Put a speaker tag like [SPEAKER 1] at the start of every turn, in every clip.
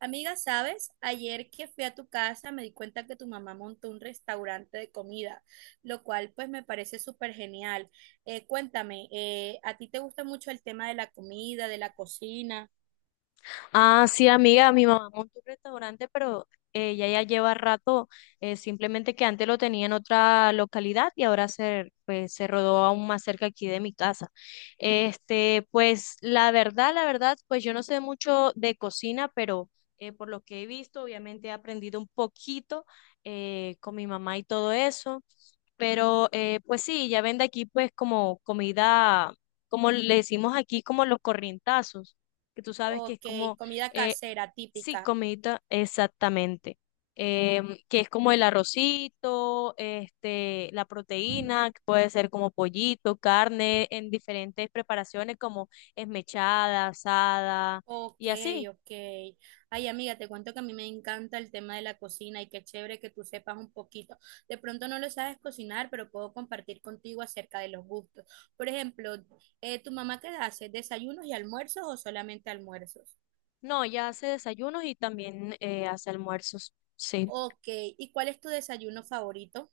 [SPEAKER 1] Amiga, ¿sabes? Ayer que fui a tu casa me di cuenta que tu mamá montó un restaurante de comida, lo cual pues me parece súper genial. Cuéntame, ¿a ti te gusta mucho el tema de la comida, de la cocina?
[SPEAKER 2] Ah, sí, amiga, mi mamá montó un restaurante, pero ella ya lleva rato, simplemente que antes lo tenía en otra localidad y ahora se, pues, se rodó aún más cerca aquí de mi casa. Este, pues la verdad, pues yo no sé mucho de cocina, pero por lo que he visto, obviamente he aprendido un poquito con mi mamá y todo eso, pero pues sí, ya vende aquí pues como comida, como le decimos aquí, como los corrientazos que tú sabes que es
[SPEAKER 1] Ok,
[SPEAKER 2] como
[SPEAKER 1] comida
[SPEAKER 2] eh,
[SPEAKER 1] casera,
[SPEAKER 2] sí,
[SPEAKER 1] típica.
[SPEAKER 2] comidita, exactamente. Que es como el arrocito, este, la proteína, que puede ser como pollito, carne, en diferentes preparaciones como esmechada, asada
[SPEAKER 1] Ok,
[SPEAKER 2] y así.
[SPEAKER 1] ok. Ay, amiga, te cuento que a mí me encanta el tema de la cocina y qué chévere que tú sepas un poquito. De pronto no lo sabes cocinar, pero puedo compartir contigo acerca de los gustos. Por ejemplo, ¿tu mamá qué hace? ¿Desayunos y almuerzos o solamente almuerzos?
[SPEAKER 2] No, ella hace desayunos y también hace almuerzos. Sí.
[SPEAKER 1] Ok, ¿y cuál es tu desayuno favorito?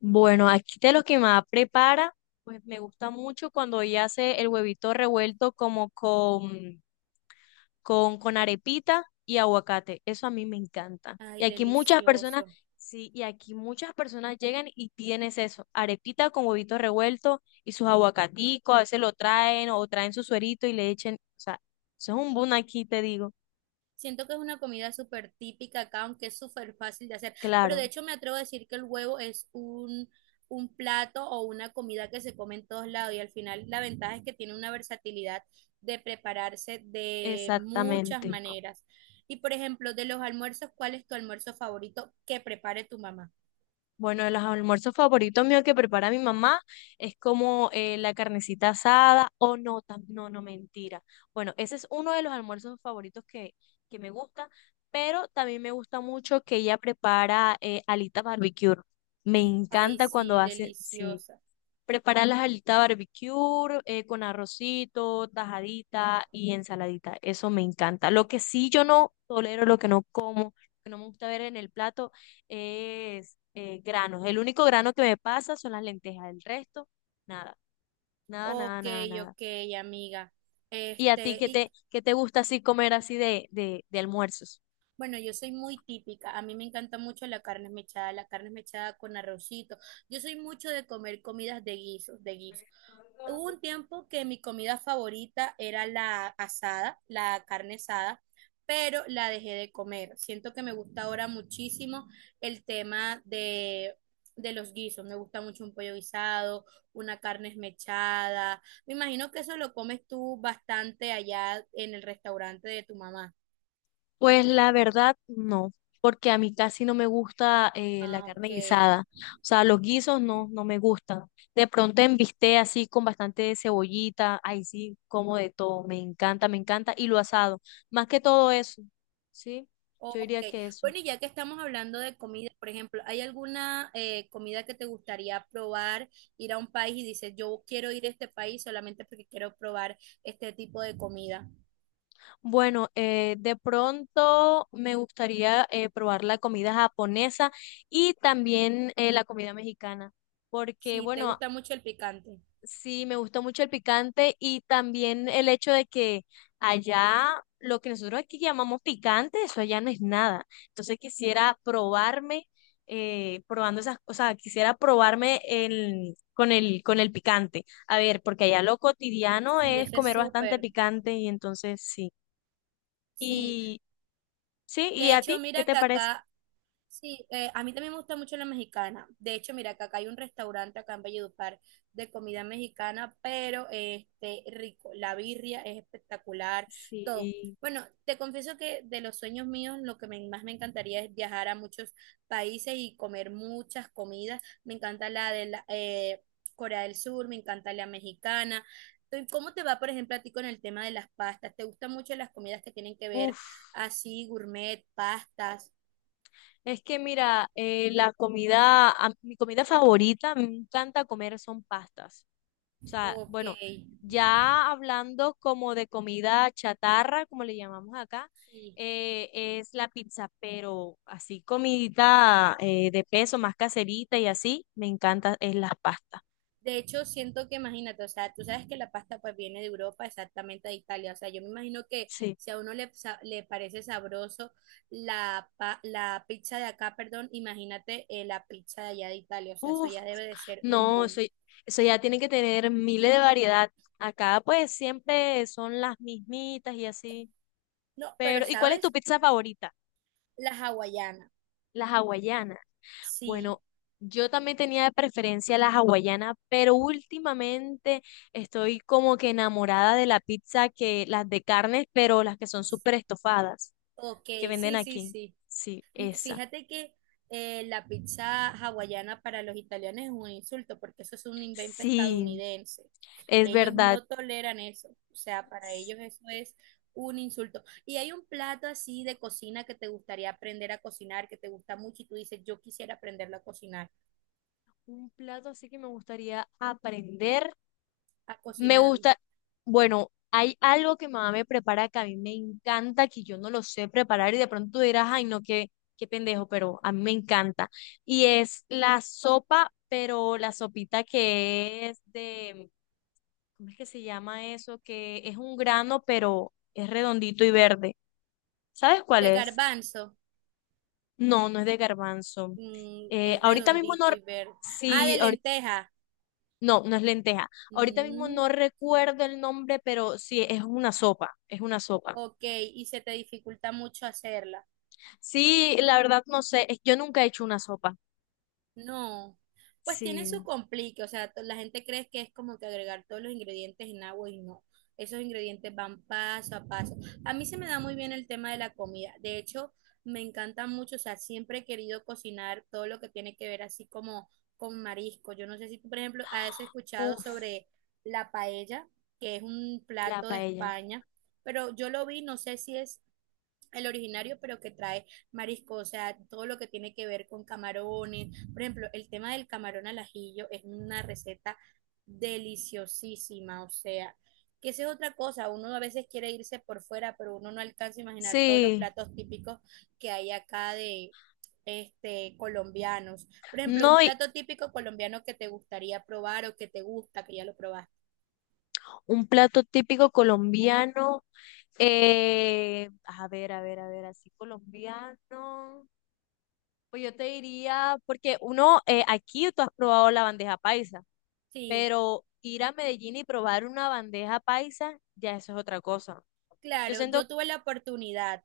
[SPEAKER 2] Bueno, aquí de lo que más prepara, pues me gusta mucho cuando ella hace el huevito revuelto como con con arepita y aguacate. Eso a mí me encanta. Y
[SPEAKER 1] Ay,
[SPEAKER 2] aquí muchas personas,
[SPEAKER 1] delicioso.
[SPEAKER 2] sí, y aquí muchas personas llegan y tienes eso, arepita con huevito revuelto y sus aguacaticos, a veces lo traen o traen su suerito y le echen, o sea, eso es un boom aquí, te digo.
[SPEAKER 1] Siento que es una comida súper típica acá, aunque es súper fácil de hacer. Pero de
[SPEAKER 2] Claro,
[SPEAKER 1] hecho me atrevo a decir que el huevo es un plato o una comida que se come en todos lados y al final la ventaja es que tiene una versatilidad de prepararse de muchas
[SPEAKER 2] exactamente.
[SPEAKER 1] maneras. Y por ejemplo, de los almuerzos, ¿cuál es tu almuerzo favorito que prepare tu mamá?
[SPEAKER 2] Bueno, de los almuerzos favoritos míos que prepara mi mamá es como la carnecita asada o no, no, no, mentira. Bueno, ese es uno de los almuerzos favoritos que me gusta, pero también me gusta mucho que ella prepara alitas barbecue. Me
[SPEAKER 1] Ay,
[SPEAKER 2] encanta cuando
[SPEAKER 1] sí,
[SPEAKER 2] hace, sí,
[SPEAKER 1] deliciosa.
[SPEAKER 2] preparar las alitas barbecue con arrocito, tajadita y ensaladita. Eso me encanta. Lo que sí yo no tolero, lo que no como, lo que no me gusta ver en el plato es granos. El único grano que me pasa son las lentejas. El resto, nada, nada, nada,
[SPEAKER 1] Ok,
[SPEAKER 2] nada, nada.
[SPEAKER 1] ok, amiga.
[SPEAKER 2] ¿Y a ti
[SPEAKER 1] Este, ¿y
[SPEAKER 2] qué te gusta así comer así de almuerzos?
[SPEAKER 1] bueno, yo soy muy típica? A mí me encanta mucho la carne mechada con arrocito. Yo soy mucho de comer comidas de guisos, de guiso. Hubo un tiempo que mi comida favorita era la asada, la carne asada, pero la dejé de comer. Siento que me gusta ahora muchísimo el tema de los guisos. Me gusta mucho un pollo guisado, una carne esmechada. Me imagino que eso lo comes tú bastante allá en el restaurante de tu mamá.
[SPEAKER 2] Pues la verdad, no, porque a mí casi no me gusta la
[SPEAKER 1] Ah,
[SPEAKER 2] carne
[SPEAKER 1] ok.
[SPEAKER 2] guisada. O sea, los guisos no, no me gustan. De pronto en bistec así con bastante cebollita, ahí sí, como de todo. Me encanta, me encanta. Y lo asado, más que todo eso, ¿sí? Yo
[SPEAKER 1] Ok,
[SPEAKER 2] diría que eso.
[SPEAKER 1] bueno, y ya que estamos hablando de comida, por ejemplo, ¿hay alguna comida que te gustaría probar, ir a un país y dices, yo quiero ir a este país solamente porque quiero probar este tipo de comida?
[SPEAKER 2] Bueno, de pronto me gustaría probar la comida japonesa y también la comida mexicana. Porque,
[SPEAKER 1] Sí, ¿te
[SPEAKER 2] bueno,
[SPEAKER 1] gusta mucho el picante?
[SPEAKER 2] sí, me gustó mucho el picante y también el hecho de que allá lo que nosotros aquí llamamos picante, eso allá no es nada. Entonces quisiera probarme, probando esas cosas, quisiera probarme el, con el, con el picante. A ver, porque allá lo cotidiano
[SPEAKER 1] Sí,
[SPEAKER 2] es
[SPEAKER 1] ese es
[SPEAKER 2] comer bastante
[SPEAKER 1] súper.
[SPEAKER 2] picante y entonces sí.
[SPEAKER 1] Sí,
[SPEAKER 2] Y sí, ¿y
[SPEAKER 1] de
[SPEAKER 2] a
[SPEAKER 1] hecho,
[SPEAKER 2] ti qué
[SPEAKER 1] mira
[SPEAKER 2] te
[SPEAKER 1] que
[SPEAKER 2] parece?
[SPEAKER 1] acá. Sí, a mí también me gusta mucho la mexicana. De hecho, mira, que acá hay un restaurante acá en Valledupar de comida mexicana, pero este rico. La birria es espectacular, todo.
[SPEAKER 2] Sí,
[SPEAKER 1] Bueno, te confieso que de los sueños míos, lo que más me encantaría es viajar a muchos países y comer muchas comidas. Me encanta la de la, Corea del Sur, me encanta la mexicana. Entonces, ¿cómo te va, por ejemplo, a ti con el tema de las pastas? ¿Te gustan mucho las comidas que tienen que ver
[SPEAKER 2] uff.
[SPEAKER 1] así, gourmet, pastas?
[SPEAKER 2] Es que mira, la comida, mi comida favorita, me encanta comer son pastas. O sea,
[SPEAKER 1] Ok,
[SPEAKER 2] bueno, ya hablando como de comida chatarra, como le llamamos acá,
[SPEAKER 1] sí.
[SPEAKER 2] es la pizza, pero así comidita de peso, más caserita y así, me encanta, es las pastas.
[SPEAKER 1] De hecho, siento que imagínate, o sea, tú sabes que la pasta pues viene de Europa, exactamente de Italia. O sea, yo me imagino que
[SPEAKER 2] Sí.
[SPEAKER 1] si a uno le parece sabroso la pizza de acá, perdón, imagínate la pizza de allá de Italia. O sea, eso
[SPEAKER 2] Uf,
[SPEAKER 1] ya debe de ser un
[SPEAKER 2] no, eso,
[SPEAKER 1] boom.
[SPEAKER 2] eso ya tiene que tener miles de variedad. Acá pues siempre son las mismitas y así.
[SPEAKER 1] No, pero
[SPEAKER 2] Pero, ¿y cuál es tu
[SPEAKER 1] ¿sabes?
[SPEAKER 2] pizza favorita?
[SPEAKER 1] La hawaiana.
[SPEAKER 2] La hawaiana.
[SPEAKER 1] Sí,
[SPEAKER 2] Bueno, yo también tenía de preferencia la hawaiana, pero últimamente estoy como que enamorada de la pizza que las de carnes, pero las que son súper estofadas,
[SPEAKER 1] ok,
[SPEAKER 2] que venden
[SPEAKER 1] sí, sí,
[SPEAKER 2] aquí.
[SPEAKER 1] sí.
[SPEAKER 2] Sí, esa.
[SPEAKER 1] Fíjate que la pizza hawaiana para los italianos es un insulto porque eso es un invento
[SPEAKER 2] Sí,
[SPEAKER 1] estadounidense.
[SPEAKER 2] es
[SPEAKER 1] Ellos
[SPEAKER 2] verdad.
[SPEAKER 1] no toleran eso. O sea, para
[SPEAKER 2] Sí,
[SPEAKER 1] ellos eso es un insulto. Y hay un plato así de cocina que te gustaría aprender a cocinar, que te gusta mucho y tú dices, yo quisiera aprenderlo a cocinar,
[SPEAKER 2] un plato así que me gustaría aprender.
[SPEAKER 1] a
[SPEAKER 2] Me
[SPEAKER 1] cocinarlo.
[SPEAKER 2] gusta, bueno, hay algo que mamá me prepara que a mí me encanta, que yo no lo sé preparar y de pronto tú dirás, ay, no, qué, qué pendejo, pero a mí me encanta. Y es la sopa, pero la sopita que es de, ¿cómo es que se llama eso? Que es un grano, pero es redondito y verde. ¿Sabes cuál
[SPEAKER 1] De
[SPEAKER 2] es?
[SPEAKER 1] garbanzo,
[SPEAKER 2] No, no es de garbanzo.
[SPEAKER 1] mm, es
[SPEAKER 2] Ahorita mismo no,
[SPEAKER 1] redondito y verde. Ah,
[SPEAKER 2] sí,
[SPEAKER 1] de lenteja.
[SPEAKER 2] no, no es lenteja. Ahorita mismo
[SPEAKER 1] Mm,
[SPEAKER 2] no recuerdo el nombre, pero sí, es una sopa, es una sopa.
[SPEAKER 1] ok, y se te dificulta mucho hacerla.
[SPEAKER 2] Sí, la verdad no sé. Yo nunca he hecho una sopa.
[SPEAKER 1] No, pues tiene su
[SPEAKER 2] Sí.
[SPEAKER 1] complique, o sea, la gente cree que es como que agregar todos los ingredientes en agua y no, esos ingredientes van paso a paso. A mí se me da muy bien el tema de la comida, de hecho, me encanta mucho, o sea, siempre he querido cocinar todo lo que tiene que ver así como con marisco. Yo no sé si tú, por ejemplo, has escuchado
[SPEAKER 2] Uff,
[SPEAKER 1] sobre la paella, que es un
[SPEAKER 2] la
[SPEAKER 1] plato de
[SPEAKER 2] paella.
[SPEAKER 1] España, pero yo lo vi, no sé si es el originario, pero que trae marisco, o sea, todo lo que tiene que ver con camarones. Por ejemplo, el tema del camarón al ajillo es una receta deliciosísima, o sea, que esa es otra cosa, uno a veces quiere irse por fuera, pero uno no alcanza a imaginar todos los
[SPEAKER 2] Sí.
[SPEAKER 1] platos típicos que hay acá de este colombianos. Por ejemplo,
[SPEAKER 2] No,
[SPEAKER 1] un
[SPEAKER 2] y
[SPEAKER 1] plato típico colombiano que te gustaría probar o que te gusta, que ya lo probaste.
[SPEAKER 2] un plato típico colombiano. A ver, a ver, a ver, así colombiano. Pues yo te diría, porque uno, aquí tú has probado la bandeja paisa,
[SPEAKER 1] Sí.
[SPEAKER 2] pero ir a Medellín y probar una bandeja paisa, ya eso es otra cosa. Yo
[SPEAKER 1] Claro, yo
[SPEAKER 2] siento,
[SPEAKER 1] tuve la oportunidad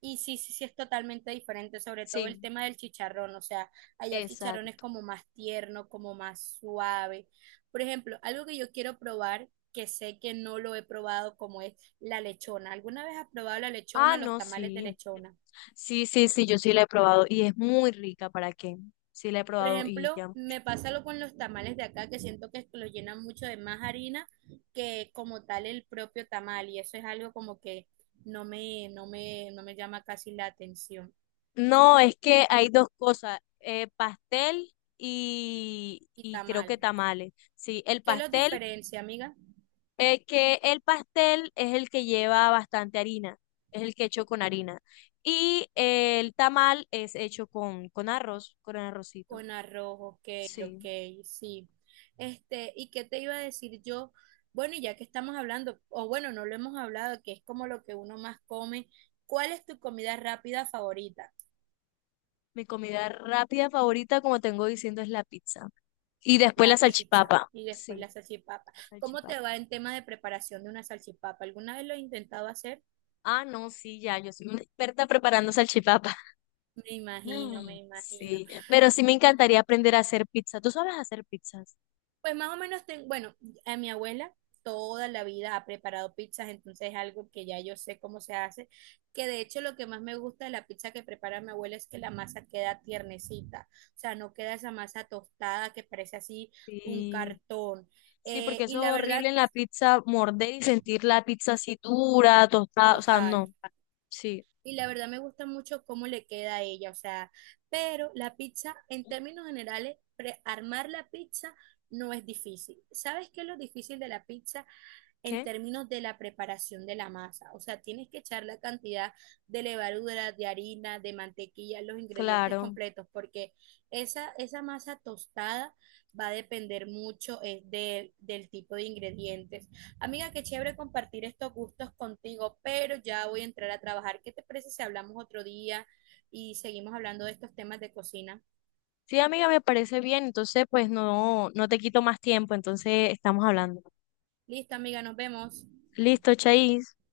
[SPEAKER 1] y sí, sí, sí es totalmente diferente, sobre todo el
[SPEAKER 2] sí,
[SPEAKER 1] tema del chicharrón, o sea, allá el chicharrón es
[SPEAKER 2] exacto.
[SPEAKER 1] como más tierno, como más suave. Por ejemplo, algo que yo quiero probar, que sé que no lo he probado, como es la lechona. ¿Alguna vez has probado la
[SPEAKER 2] Ah,
[SPEAKER 1] lechona o los
[SPEAKER 2] no,
[SPEAKER 1] tamales de
[SPEAKER 2] sí.
[SPEAKER 1] lechona?
[SPEAKER 2] Sí, sí, sí, yo sí la he probado y es muy rica, ¿para qué? Sí la he
[SPEAKER 1] Por
[SPEAKER 2] probado y
[SPEAKER 1] ejemplo,
[SPEAKER 2] ya.
[SPEAKER 1] me pasa lo con los tamales de acá, que siento que los llenan mucho de más harina que como tal el propio tamal, y eso es algo como que no me llama casi la atención.
[SPEAKER 2] No, es que hay dos cosas, pastel
[SPEAKER 1] Y
[SPEAKER 2] y creo
[SPEAKER 1] tamal.
[SPEAKER 2] que tamales. Sí, el
[SPEAKER 1] ¿Qué los
[SPEAKER 2] pastel,
[SPEAKER 1] diferencia, amiga?
[SPEAKER 2] que el pastel es el que lleva bastante harina, es el que hecho con harina. Y el tamal es hecho con arroz, con arrocito.
[SPEAKER 1] Con arroz, ok, ok,
[SPEAKER 2] Sí,
[SPEAKER 1] sí. Este, ¿y qué te iba a decir yo? Bueno, y ya que estamos hablando, o bueno, no lo hemos hablado, que es como lo que uno más come, ¿cuál es tu comida rápida favorita?
[SPEAKER 2] mi comida rápida favorita, como tengo diciendo, es la pizza. Y después la
[SPEAKER 1] La pizza
[SPEAKER 2] salchipapa.
[SPEAKER 1] y después la
[SPEAKER 2] Sí,
[SPEAKER 1] salchipapa.
[SPEAKER 2] la
[SPEAKER 1] ¿Cómo
[SPEAKER 2] salchipapa.
[SPEAKER 1] te va en tema de preparación de una salchipapa? ¿Alguna vez lo has intentado hacer?
[SPEAKER 2] Ah, no, sí, ya, yo soy una experta preparando salchipapa.
[SPEAKER 1] Me imagino,
[SPEAKER 2] Mm,
[SPEAKER 1] me imagino.
[SPEAKER 2] sí, pero sí me encantaría aprender a hacer pizza. ¿Tú sabes hacer pizzas?
[SPEAKER 1] Pues más o menos, bueno, a mi abuela toda la vida ha preparado pizzas, entonces es algo que ya yo sé cómo se hace, que de hecho lo que más me gusta de la pizza que prepara mi abuela es que la masa queda tiernecita, o sea, no queda esa masa tostada que parece así un
[SPEAKER 2] Sí,
[SPEAKER 1] cartón.
[SPEAKER 2] sí, porque eso
[SPEAKER 1] Y la
[SPEAKER 2] es horrible
[SPEAKER 1] verdad,
[SPEAKER 2] en la pizza, morder y sentir la pizza así dura, tostada, o sea,
[SPEAKER 1] total.
[SPEAKER 2] no. Sí.
[SPEAKER 1] Y la verdad me gusta mucho cómo le queda a ella, o sea, pero la pizza, en términos generales, armar la pizza no es difícil. ¿Sabes qué es lo difícil de la pizza? En
[SPEAKER 2] ¿Qué?
[SPEAKER 1] términos de la preparación de la masa. O sea, tienes que echar la cantidad de levadura, de harina, de mantequilla, los ingredientes
[SPEAKER 2] Claro.
[SPEAKER 1] completos, porque esa masa tostada va a depender mucho del tipo de ingredientes. Amiga, qué chévere compartir estos gustos contigo, pero ya voy a entrar a trabajar. ¿Qué te parece si hablamos otro día y seguimos hablando de estos temas de cocina?
[SPEAKER 2] Sí, amiga, me parece bien, entonces pues no, no te quito más tiempo, entonces estamos hablando.
[SPEAKER 1] Listo, amiga, nos vemos.
[SPEAKER 2] Listo, Chais.